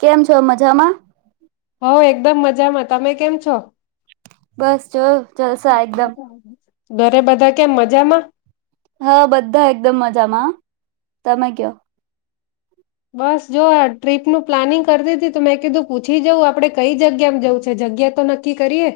કેમ છો મજામાં? હુ એકદમ મજામાં તમે કેમ છો. બસ જો જલસા એકદમ. ઘરે બધા કેમ મજામાં. હા બધા એકદમ મજામાં તમે કયો. બસ જો આ ટ્રીપનું પ્લાનિંગ કરતી હતી તો મેં કીધું પૂછી જઉું આપડણે કઈ જગ્યામાં જવું છે જગ્યા તો નક્કી કરીએ.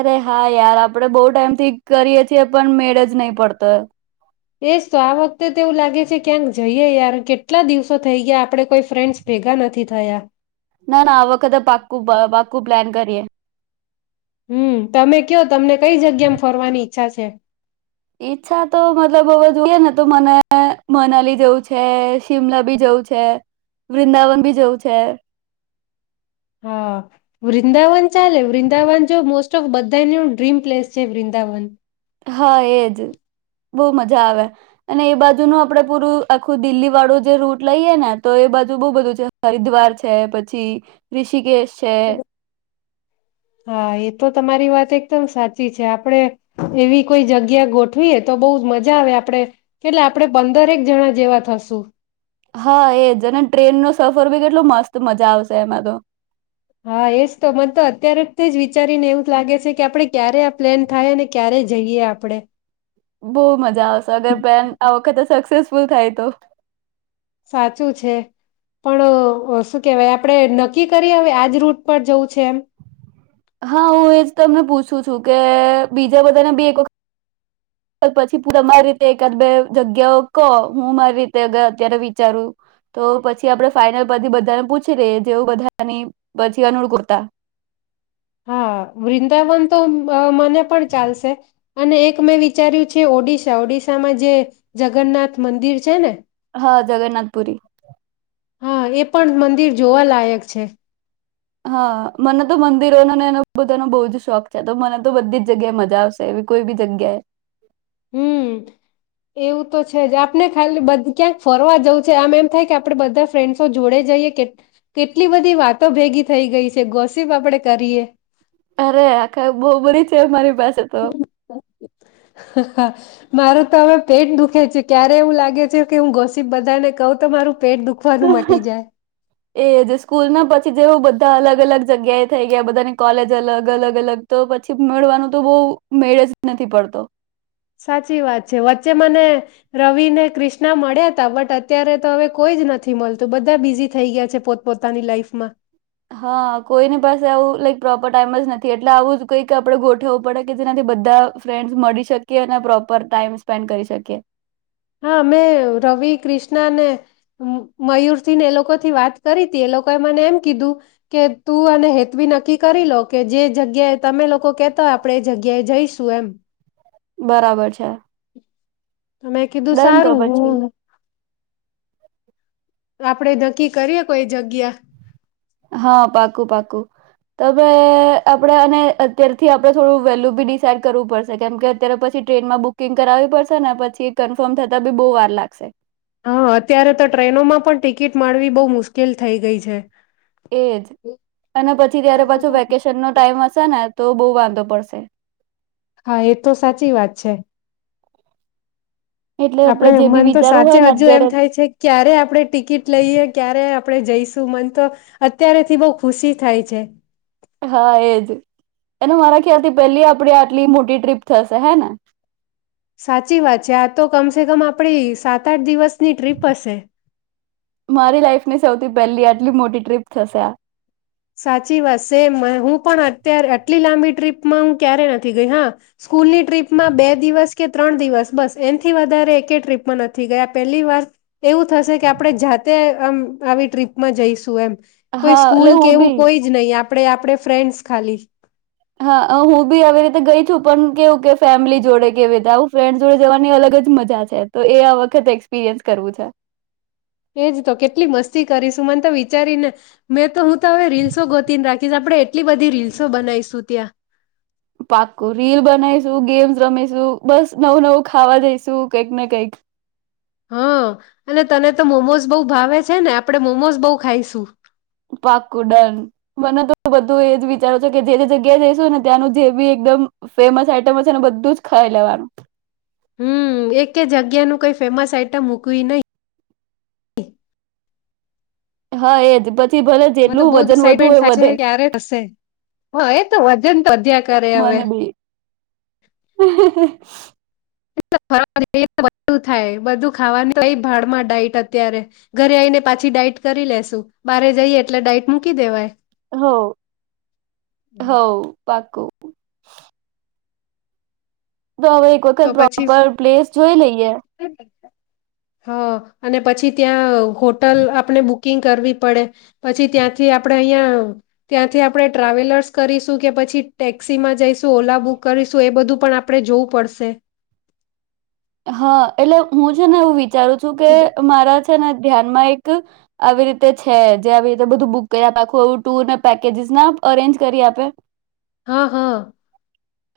અરે હા યાર આપડે બહુ ટાઈમ થી કરીએ છીએ પણ મેળ નહી પડતો એસ તો આ વખતે તો એવું લાગે છે ક્યાંક જઈએ યાર કેટલા દિવસો થઈ ગયા આપણે કોઈ ફ્રેન્ડસ ભેગા નથી થયા. ના ના આ વખતે પાક્કું પાક્કું પ્લાન કરીએ. હમ્મ તમે કયો. તમને કઈ જગ્યામાં ફરવાની ઈચ્છા છે. ઈચ્છા તો મતલબ હવે જોઈએ ને તો મને મનાલી જવું છે શિમલા બી જવું છે વૃંદાવન બી જવું છે. હા વૃંદાવન ચાલે વૃંદાવન જો મોસ્ટ ઓફ બધાનું ડ્રીમ પ્લેસ છે વૃંદાવન. હા એજ બહુ મજા આવે અને એ બાજુનું આપડે પૂરું આખું દિલ્લી વાળું જે રૂટ લઈએ ને તો એ બાજુ બહુ બધું છે હરિદ્વાર છે પછી ઋષિકેશ છે. હા એ તો તમારી વાત એકદમ સાચી છે આપડે એવી કોઈ જગ્યા ગોઠવીએ તો બહ જ મજા આવે આપણે કેટલે આપણે પંદરેક જણા જેવા થશું. હા એજ અને ટ્રેન નો સફર બી કેટલો મસ્ત મજા આવશે એમાં તો. હા એજ તો મને તો અત્યારેથી જ વિચારીને એવું લાગે છે કે આપણે ક્યારે આ પ્લેન થાય અનેને ક્યારે જઈએ આપડે. બહુ મજા આવશે અગર બેન આ વખતે સક્સેસ ફૂલ થાય તો. સાચું છે પણ શું કેહેવાય આપણે નક્કી કરીએ હવે આજ રૂટ પર જવું છે એમ. હા હું એજ તમને પૂછું છું કે બીજા બધાને બી એક વખત. પછી પૂર તમારી રીતે એકાદ બે જગ્યાઓ કહો હું મારી રીતે અગર અત્યારે વિચારું તો પછી આપડે ફાાઈનલ પરતી બધાને પૂછી જેવું બધાની પછી અનુળ કરતા. હા વૃંદાવન તો મ બ મને પણ ચાલશે અને એક મેં વિચાર્યું છે ઓડિશા ઓડિશામાં જે જગન્નાથ મંદિર છે ને. હા જગન્નાથપુરી. હા એ પણ મંદિર જોવા લાયક છે. હા મને તો મંદિરોનોને એ બધાનો બહુ જ શોખ છે તો મને તો બધી જ જગ્યાએ મજા આવશે એવી કોઈ બી જગ્યાએ. હમ્મ એવું તો છે જ આપને ખાલી ક્યાંક ફરવા જવું છે આમ એમ થાય કે આપડે બધા ફ્રેન્ડસો જોડે જઈએ કે કેટલી બધી વાતો ભેગી થઈ ગઈ છે ગોશિપ આપડે કરીએે. અરે આખા બહુ બધી છે મારી. પાસે તો હ હા. મારું તો હવે પેટ દુખે છે ક્યારે એવું લાગે છે કે હું ગોસીબ બધા ને કહું તો મારું પેટ દુખવાનું મટી જાય. એ જે સ્કૂલ ના પછી જેવું બધ. બધા અલગ અલગ જગ્યાએ થઈ ગયા બધાની કોલેજ અલગ અલગ અલગ તો પછી મેવાનું તો બહ મેળે જ નથી પડતો સાચી વાત છે વચ્ચે મને રવિ ને ક્રિષ્ના મળ્યા તા બટ અત્યારે તો હવે કોઈ જ નથી મળતું બધા બિઝી થઈ ગયા છે પોત પોતાની લાઈફમાં હા, કોઈની પાસે આવું લાઈક પ્રોપર ટાઈમ જ નથી એટલે આવું જ કંઈક આપણે ગોઠવું પડે કે જેનાથી બધા ફ્રેન્ડસ મળી શકીએ અને પ્રોપર ટાઈમ સ્પેન્ડ કરી શકીએ. હા, મેમે રવિ ક્રિષ્નાને મયુર થીને એ લોકો થી વાત કરી હતી એ લોકોએ મને એમ કીધું કે તું અનેને હેતવી નક્કી કરી લો કે જે જગ્યાએ તમે લોકો કેતા હોય આપણેે એ જગ્યાએ જઈશું એમ. બરાબર છે. તો મેં કીધું ડન તો સારું પછી હું. આપડે નક્કી કરીએ કોઈ જગ્યા. હા, પાકું-પાકું તમેં આપડે અને અત્યારથી આપડણે થોડું વેલ્યુ બી ડિસાઈડ કરવું પડશે કેમ કે અત્યારે પછી ટ્રેનમાં બુકિંગ કરાવવી પડશે ને પછી કન્ફર્મ થતા બી બહુ વાર લાગશે. હા, અત્યારે તો ટ્રેનોમાં પણ ટિકિટ માણવી બહુ મુશ્કેલ થઈ ગઈ છે. એજ, અને પછી ત્યારે પાછું વેકેશન નો ટાઈમ હશે ને. તો બહુ વાંધો પડશે. હા એ તો સાચી વાત છે. એટલે આપડે જે બી મન તો વિચારવું હોય સાચે ને હજુ એમ અત્યારે થાય છે ક્યારે આપડણે ટિકિટ લઈએ ક્યારે આપણે જઈશું મન તો, અત્યારેથી બહ ખુશી થાય છે. હા એજ, અને મારા ખ્યાલથી પેલી આપે આટલી મોટી ટ્રીપ થશે હે ને? સાચી વાત છે આ તો કમસેે કમ આપણી સાત આઠ દિવસની ટ્રીપ હશે. મારી લાઈફની સૌથી પહેલી આટલી મોટી ટ્રીપ થશે આ. સાચી વાત સેમ હું પણ અત્યારે આટલી લાંબી ટ્રીપમાં હું ક્યારેય નથી ગઈ હા, સ્કૂલની ટ્રીપમાં બે દિવસ કે ત્રણ દિવસ બસ એનથી વધારે એકે ટ્રીપમાં નથી ગયા પહેલી વાર એવું થશે કે આપણે જાતે આમ આવી ટ્રીપમાં જઈશું એમ. કોઈ હા એટલે સ્કૂલ કે હું એવું બી કોઈ જ નહીં આપ આપડે આપડે ફ્રેન્ડ્સ ખાલી. હા હું બી આવી રીતે ગઈ છું પણ કેવું કે ફેમિલી જોડે કેવી રીતે આવું ફ્રેન્ડસ જોડે જવાની અલગ જ મજા છે, તો એ આ વખત એક્સપિરિયન્સ કરવું છે. એજ તો કેટલી મસ્તી કરીશ. તું મને તો વિચારીને, મેં તો હું તો હવે રીલ્સો ગોતીને રાખીશ આપડણે એટલી બધી રીલ્સો બનાવીશું ત્યાં. પાકું રીલ બનાવીશું ગેમ્સ રમીશું બસ નવું-નવું ખાવા દઈશું કઈક ને કઈક. હા, અને તને તો મોમોઝ બહુ ભાવે છે ને આપણે મોમોઝ બહુ ખાઈશું. પાકુડન, મને તો બધું એજ વિચારો છેો કે જે જે જગ્યા જઈશું ને ત્યાંનું જે બી એકદમ ફેમસ આઈટમ હશે ને બધું જ ખાઈ લેવાનું. હમમ, એક જગ્યા ન કઈ ફેમસ આઈટમ મૂકવી નહી. હા એજ બધું મ તો બહ જ એસાઇટમેન્ટ થ ક્યારે હશે, હ એ તો વધન તો અ્યા કરે હવે. મને બી [inaudible] બ થાય બધું ખાવાનું કઈ ભાડ માં ડાટ અત્યારે ઘરે આવીઈને પાછી ડઇટ કરી લસુ બરે જઈએ એટલે ડઇટ મૂકી દેવાય. હ, હો. પાકું. તો હવે એક તો વખત પછી પ્રોપર પ્લેસ જોઈ લઈએ. હ, અને પછી ત્યાં હોટલ આપણે બુકિંગ કરવી પડે, પછી ત્યાંથી આપણે અહિયાં ત્યાંથી આપણે ટ્રાવેલર્સ કરીશું કે પછી ટેક્સી માં જઈશું ઓલા બુક કરીશું એ બધું પણ આપણે જોવું પડશે. સે. હા એટલે હું છે ને એવું વિ વિચારું છું કે મારા ને ધ્યાનમાં એક, આવી રીતે છે જે આવી રીતે બધું બુક કરી આપે આખું એ ટુર ને પેકેજસ ના અરેન્જ કરી આપે. હા હા.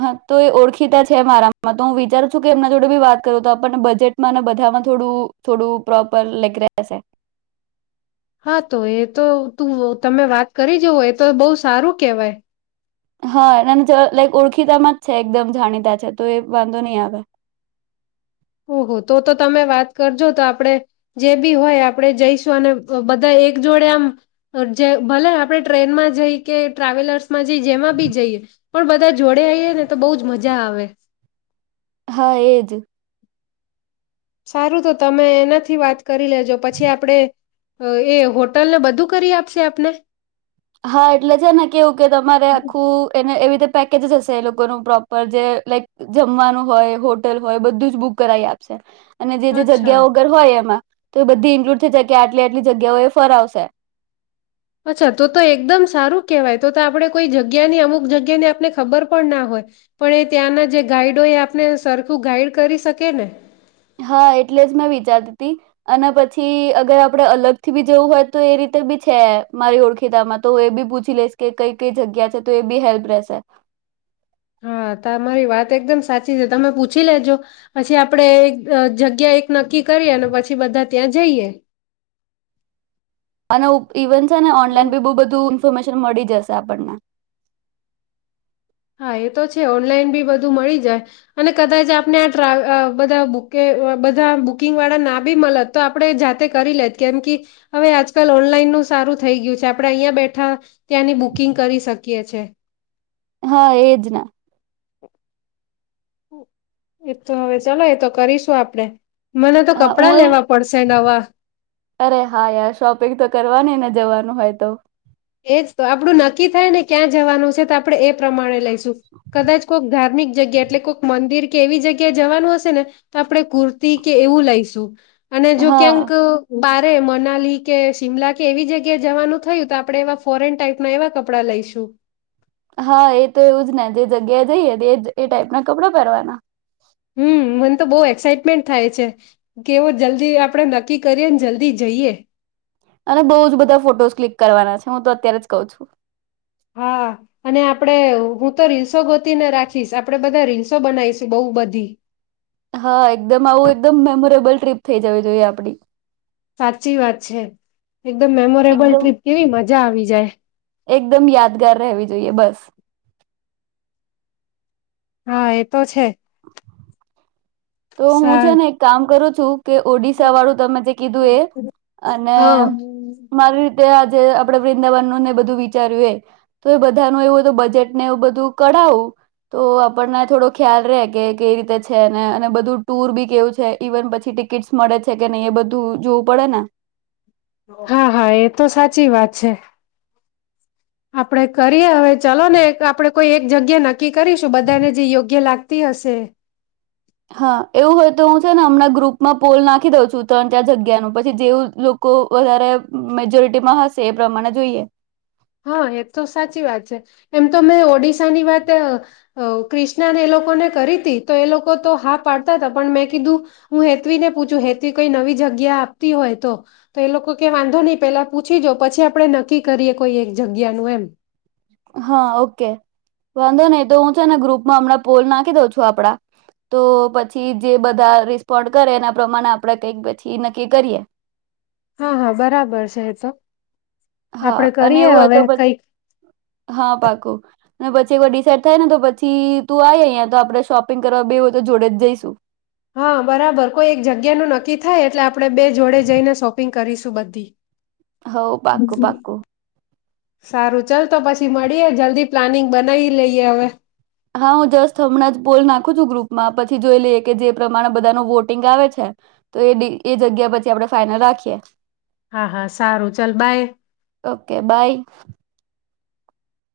હા તો એ ઓળખીતા છે મારામાં તો હું વિચારું છું કે એમના જોડે વાત કરો તો આપણને બજેટમાં અને બધામાં થોડું થોડું પ્રોપર લાઈક રહેશે. હા તો એ તો તું તમે વાત કરી જવો એ તો બહુ સારું કેહેવાય. હા અને લાઈક ઓળખીતા જ છે એકદમ જાણીતા છે તો એ વાંધો નહી આવે. ઓહ તો તો તમે વાત કરજો તો આપણે જે બી હોય આપણે જઈશું અને બધા એક જોડે આમ, જે ભલે આપણે ટ્રેનમાં જઈ કે ટ્રાવેલર્સમાં જઈ જેમાં બી જઈએ, પણ બધા જોડે આવીઈએ ને તો બહ જ મજા આવે. હા એજ. સારું તો તમે એનાથી વાત કરી લેજો પછી આપણેે, એ હોટલને બધું કરી આપશે આપને? હા એટલે છે ને કેવું કે તમારે આખું એને એવી પેકેજ હશે એ લોકોનું પ્રોપર જે લાઈક જમવાનું હોય હોટલ હોય બધું જ બુક કરાવી આપશે. અને જે જે અચ્છા જગ્યા વગર હોય એમાં. તો એ બધી ઇન્ક્લુડ થઈ જાય કે આટલી આટલી જગ્યાઓ એ ફરા આવશે. અચ્છા તો તો એકદમ સારું કેહેવાય તો તો આપણે કોઈ જગ્યાની અમુક જગ્યાની આપને ખબર પણ ના હોય પણ એ ત્યાંના જે ગાઈડ હોય એ આપને સરખું ગાઈડ કરી શકી ને હા એટલે જ મેં વિચારતી હતી અને પછી અગર આપડે અલગથી બી જવું હોય તો એ રીતે બી છે મારી ઓળખીતામાં તો હ એ બી પૂછી લઈશ કે કઈ કઈ જગ્યા છે તો એ બી હેલ્પ રહેશે હા તો તમારી વાત એકદમ સાચી છે તમે પૂછી લેજો પછી આપડે જગ્યા એક નક્કી કરીએ અને પછી બધા ત્યાં જઈએ ઇવન. ને બહુ ઓનલાઈન બી બુ બધું શન મળી જશે આપણને. હા એ તો છે ઓનલાઈન બી બધું મળી જાય અને કદાચ આપને આ ટ્ર બધા બધા બુકિંગ વાળા ના બી મળત તો આપણે જાતે કરી લેજ કેમ કે હવે આજકાલ ઓનલાઈનનું સારું થઈ ગયું છે આપણે અહીંયા બેઠા ત્યાંની બુકિંગ કરી શકીએ છે. હા એજ ના. એતો હવે ચલો એતો કરીશું આપણે. હા હું એવું અરે હા યાર શોપિંગ તો કરવાની ને જવાનું. હોય તો એ જ તો આપડું નક્કી થાય ને ક્યાં જવાનું છે તો આપડણે એ પ્રમાણે લઈ કદાચ કોક ધાર્મિક જગ્યા એટલે કોઈક મંદિર કે એવી જગ્યા જવાનું હશે ને તો આપણે કુર્તી કે એવું લઈશું. અને જો હા ક્યાંક બાર મનાલી કે શિમલા કે એવી જગ્યાએ જવાનું થયું તો આપ આપણે એવા ફોરેન ટાઈપના એવા કપડાં લઈશું હા એ તો એવું જ ને જે જગ્યાએ જઈએ એ ટાઈપ ના કપડા પહેરવાના હમ મને તો બહુ એક્સાઈટમેન્ટ થાય છે કેવો જલ્દી આપણેે નક્કી કરીએ જલ્દી જઈએ. અને બઉુ જ બધા ફોટોસ ક્લિક કરવાના છે હું તો અત્યારે જ કઉ છું. હા અને આપડણે હું તો રીલ્સો ગોતીને રાખીશ આપડે બધા રીલ્સો બનાવીશું બહુ બધી. હા એકદમ આવું એકદમ મેમોરેબલ ટ્રીપ થઇ જવી જોઈએ આપડી. સાચી વાત છે. એકદમ મેમોરેબલ એકદમ ટ્રીપ કેવી મજા આવી જાય. એકદમ યાદગાર રહેવી જોઈએ બસ. હા એ તો છે. તો હું છે સારું. ને એક કામ કરું. તો કે ઓડિશા વાળું તમે જે કીધું એ અને હા મારી રીતે આપણે વૃંદાવનને બધું વિચાર્યું તો એ બધાનું એવું બજેટને એ બધું કઢાવું તો આપણને થોડો ખ્યાલ રે કે કઈ રીતે છે ને બધું ટુર બી કેવું છે ઈવન પછી ટિકિટસ મળે છે કે નહી એ બધું જોવું પડે ને હા હા એ તો સાચી વાત છે. આપણેે કરીએ હવે ચલો ને આપણે કોઈ એક જગ્યા નક્કી કરીશું બધાને જે યોગ્ય લાગતી હશે. હા એવું હોય તો હું છે ને હમણાં ગ્રુપમાં પોલ નાખી દઉં છું ત્રણ ચાર જગ્યાનું પછી જેવું લોકો વધારે મેજોરિટીમાં હશે એ પ્રમાણે જોઈએ. હા એ તો સાચી વાત છે એમ તો મેં ઓડિશાની વાત ક્રિષ્નાને એ લોકોને કરી હતી તો એ લોકો તો હા પાડતા હતા પણ મેં કીધું હું હેતવીને પૂછું હેતવી કઈ નવી જગ્યા આપતી હોય તો તો એ લોકો ક વાંધો નહી પેલા પૂછી જો પછી આપણે નક્કી કરીએ કોઈ એક જગ્યા નું એમ. હા ઓકે વાંધો નહી તો હું છે ને ગ્રુપમાં હમણાં પોલ નાખી દઉં છું આપડા તો પછી જે બધા રિસ્પોન્ડ કરે એના પ્રમાણે આપણેે કઈક પછી નક્કી કરીએ હા હા બરાબર છે એ તો. હા આપડે અને કરીએ એવું હોય તો હવે પછી. કઈક હા પાકું. અને પછી એક વાર ડિસાઇડ થાય ને તો પછી તું આ અહીંયા તો આપડે શોપિંગ કરવા બે હો તો જોડે જઈશું. હા બરાબર કોઈ એક જગ્યાનું નક્કી થાય એટલે આપણે બે જોડે જઈને શોપિંગ કરીશું બધી. હ પાકું પાકું. સારું ચાલ તો પછી મળીએ જલ્દી પ્લાનિંગ બનાવી લઈએ હવે. હા હું જસ્ટ હમણાં જ પોલ નાખું છું ગ્રુપમાં પછી જોઈ લઈએ કે જે પ્રમાણે બધાનું વોટિંગ આવે છે તો એ એ જગ્યા પછી આપણે ફાાઈનલ રાખીએ. હા હા સારું ચાલ બાય. Okay by.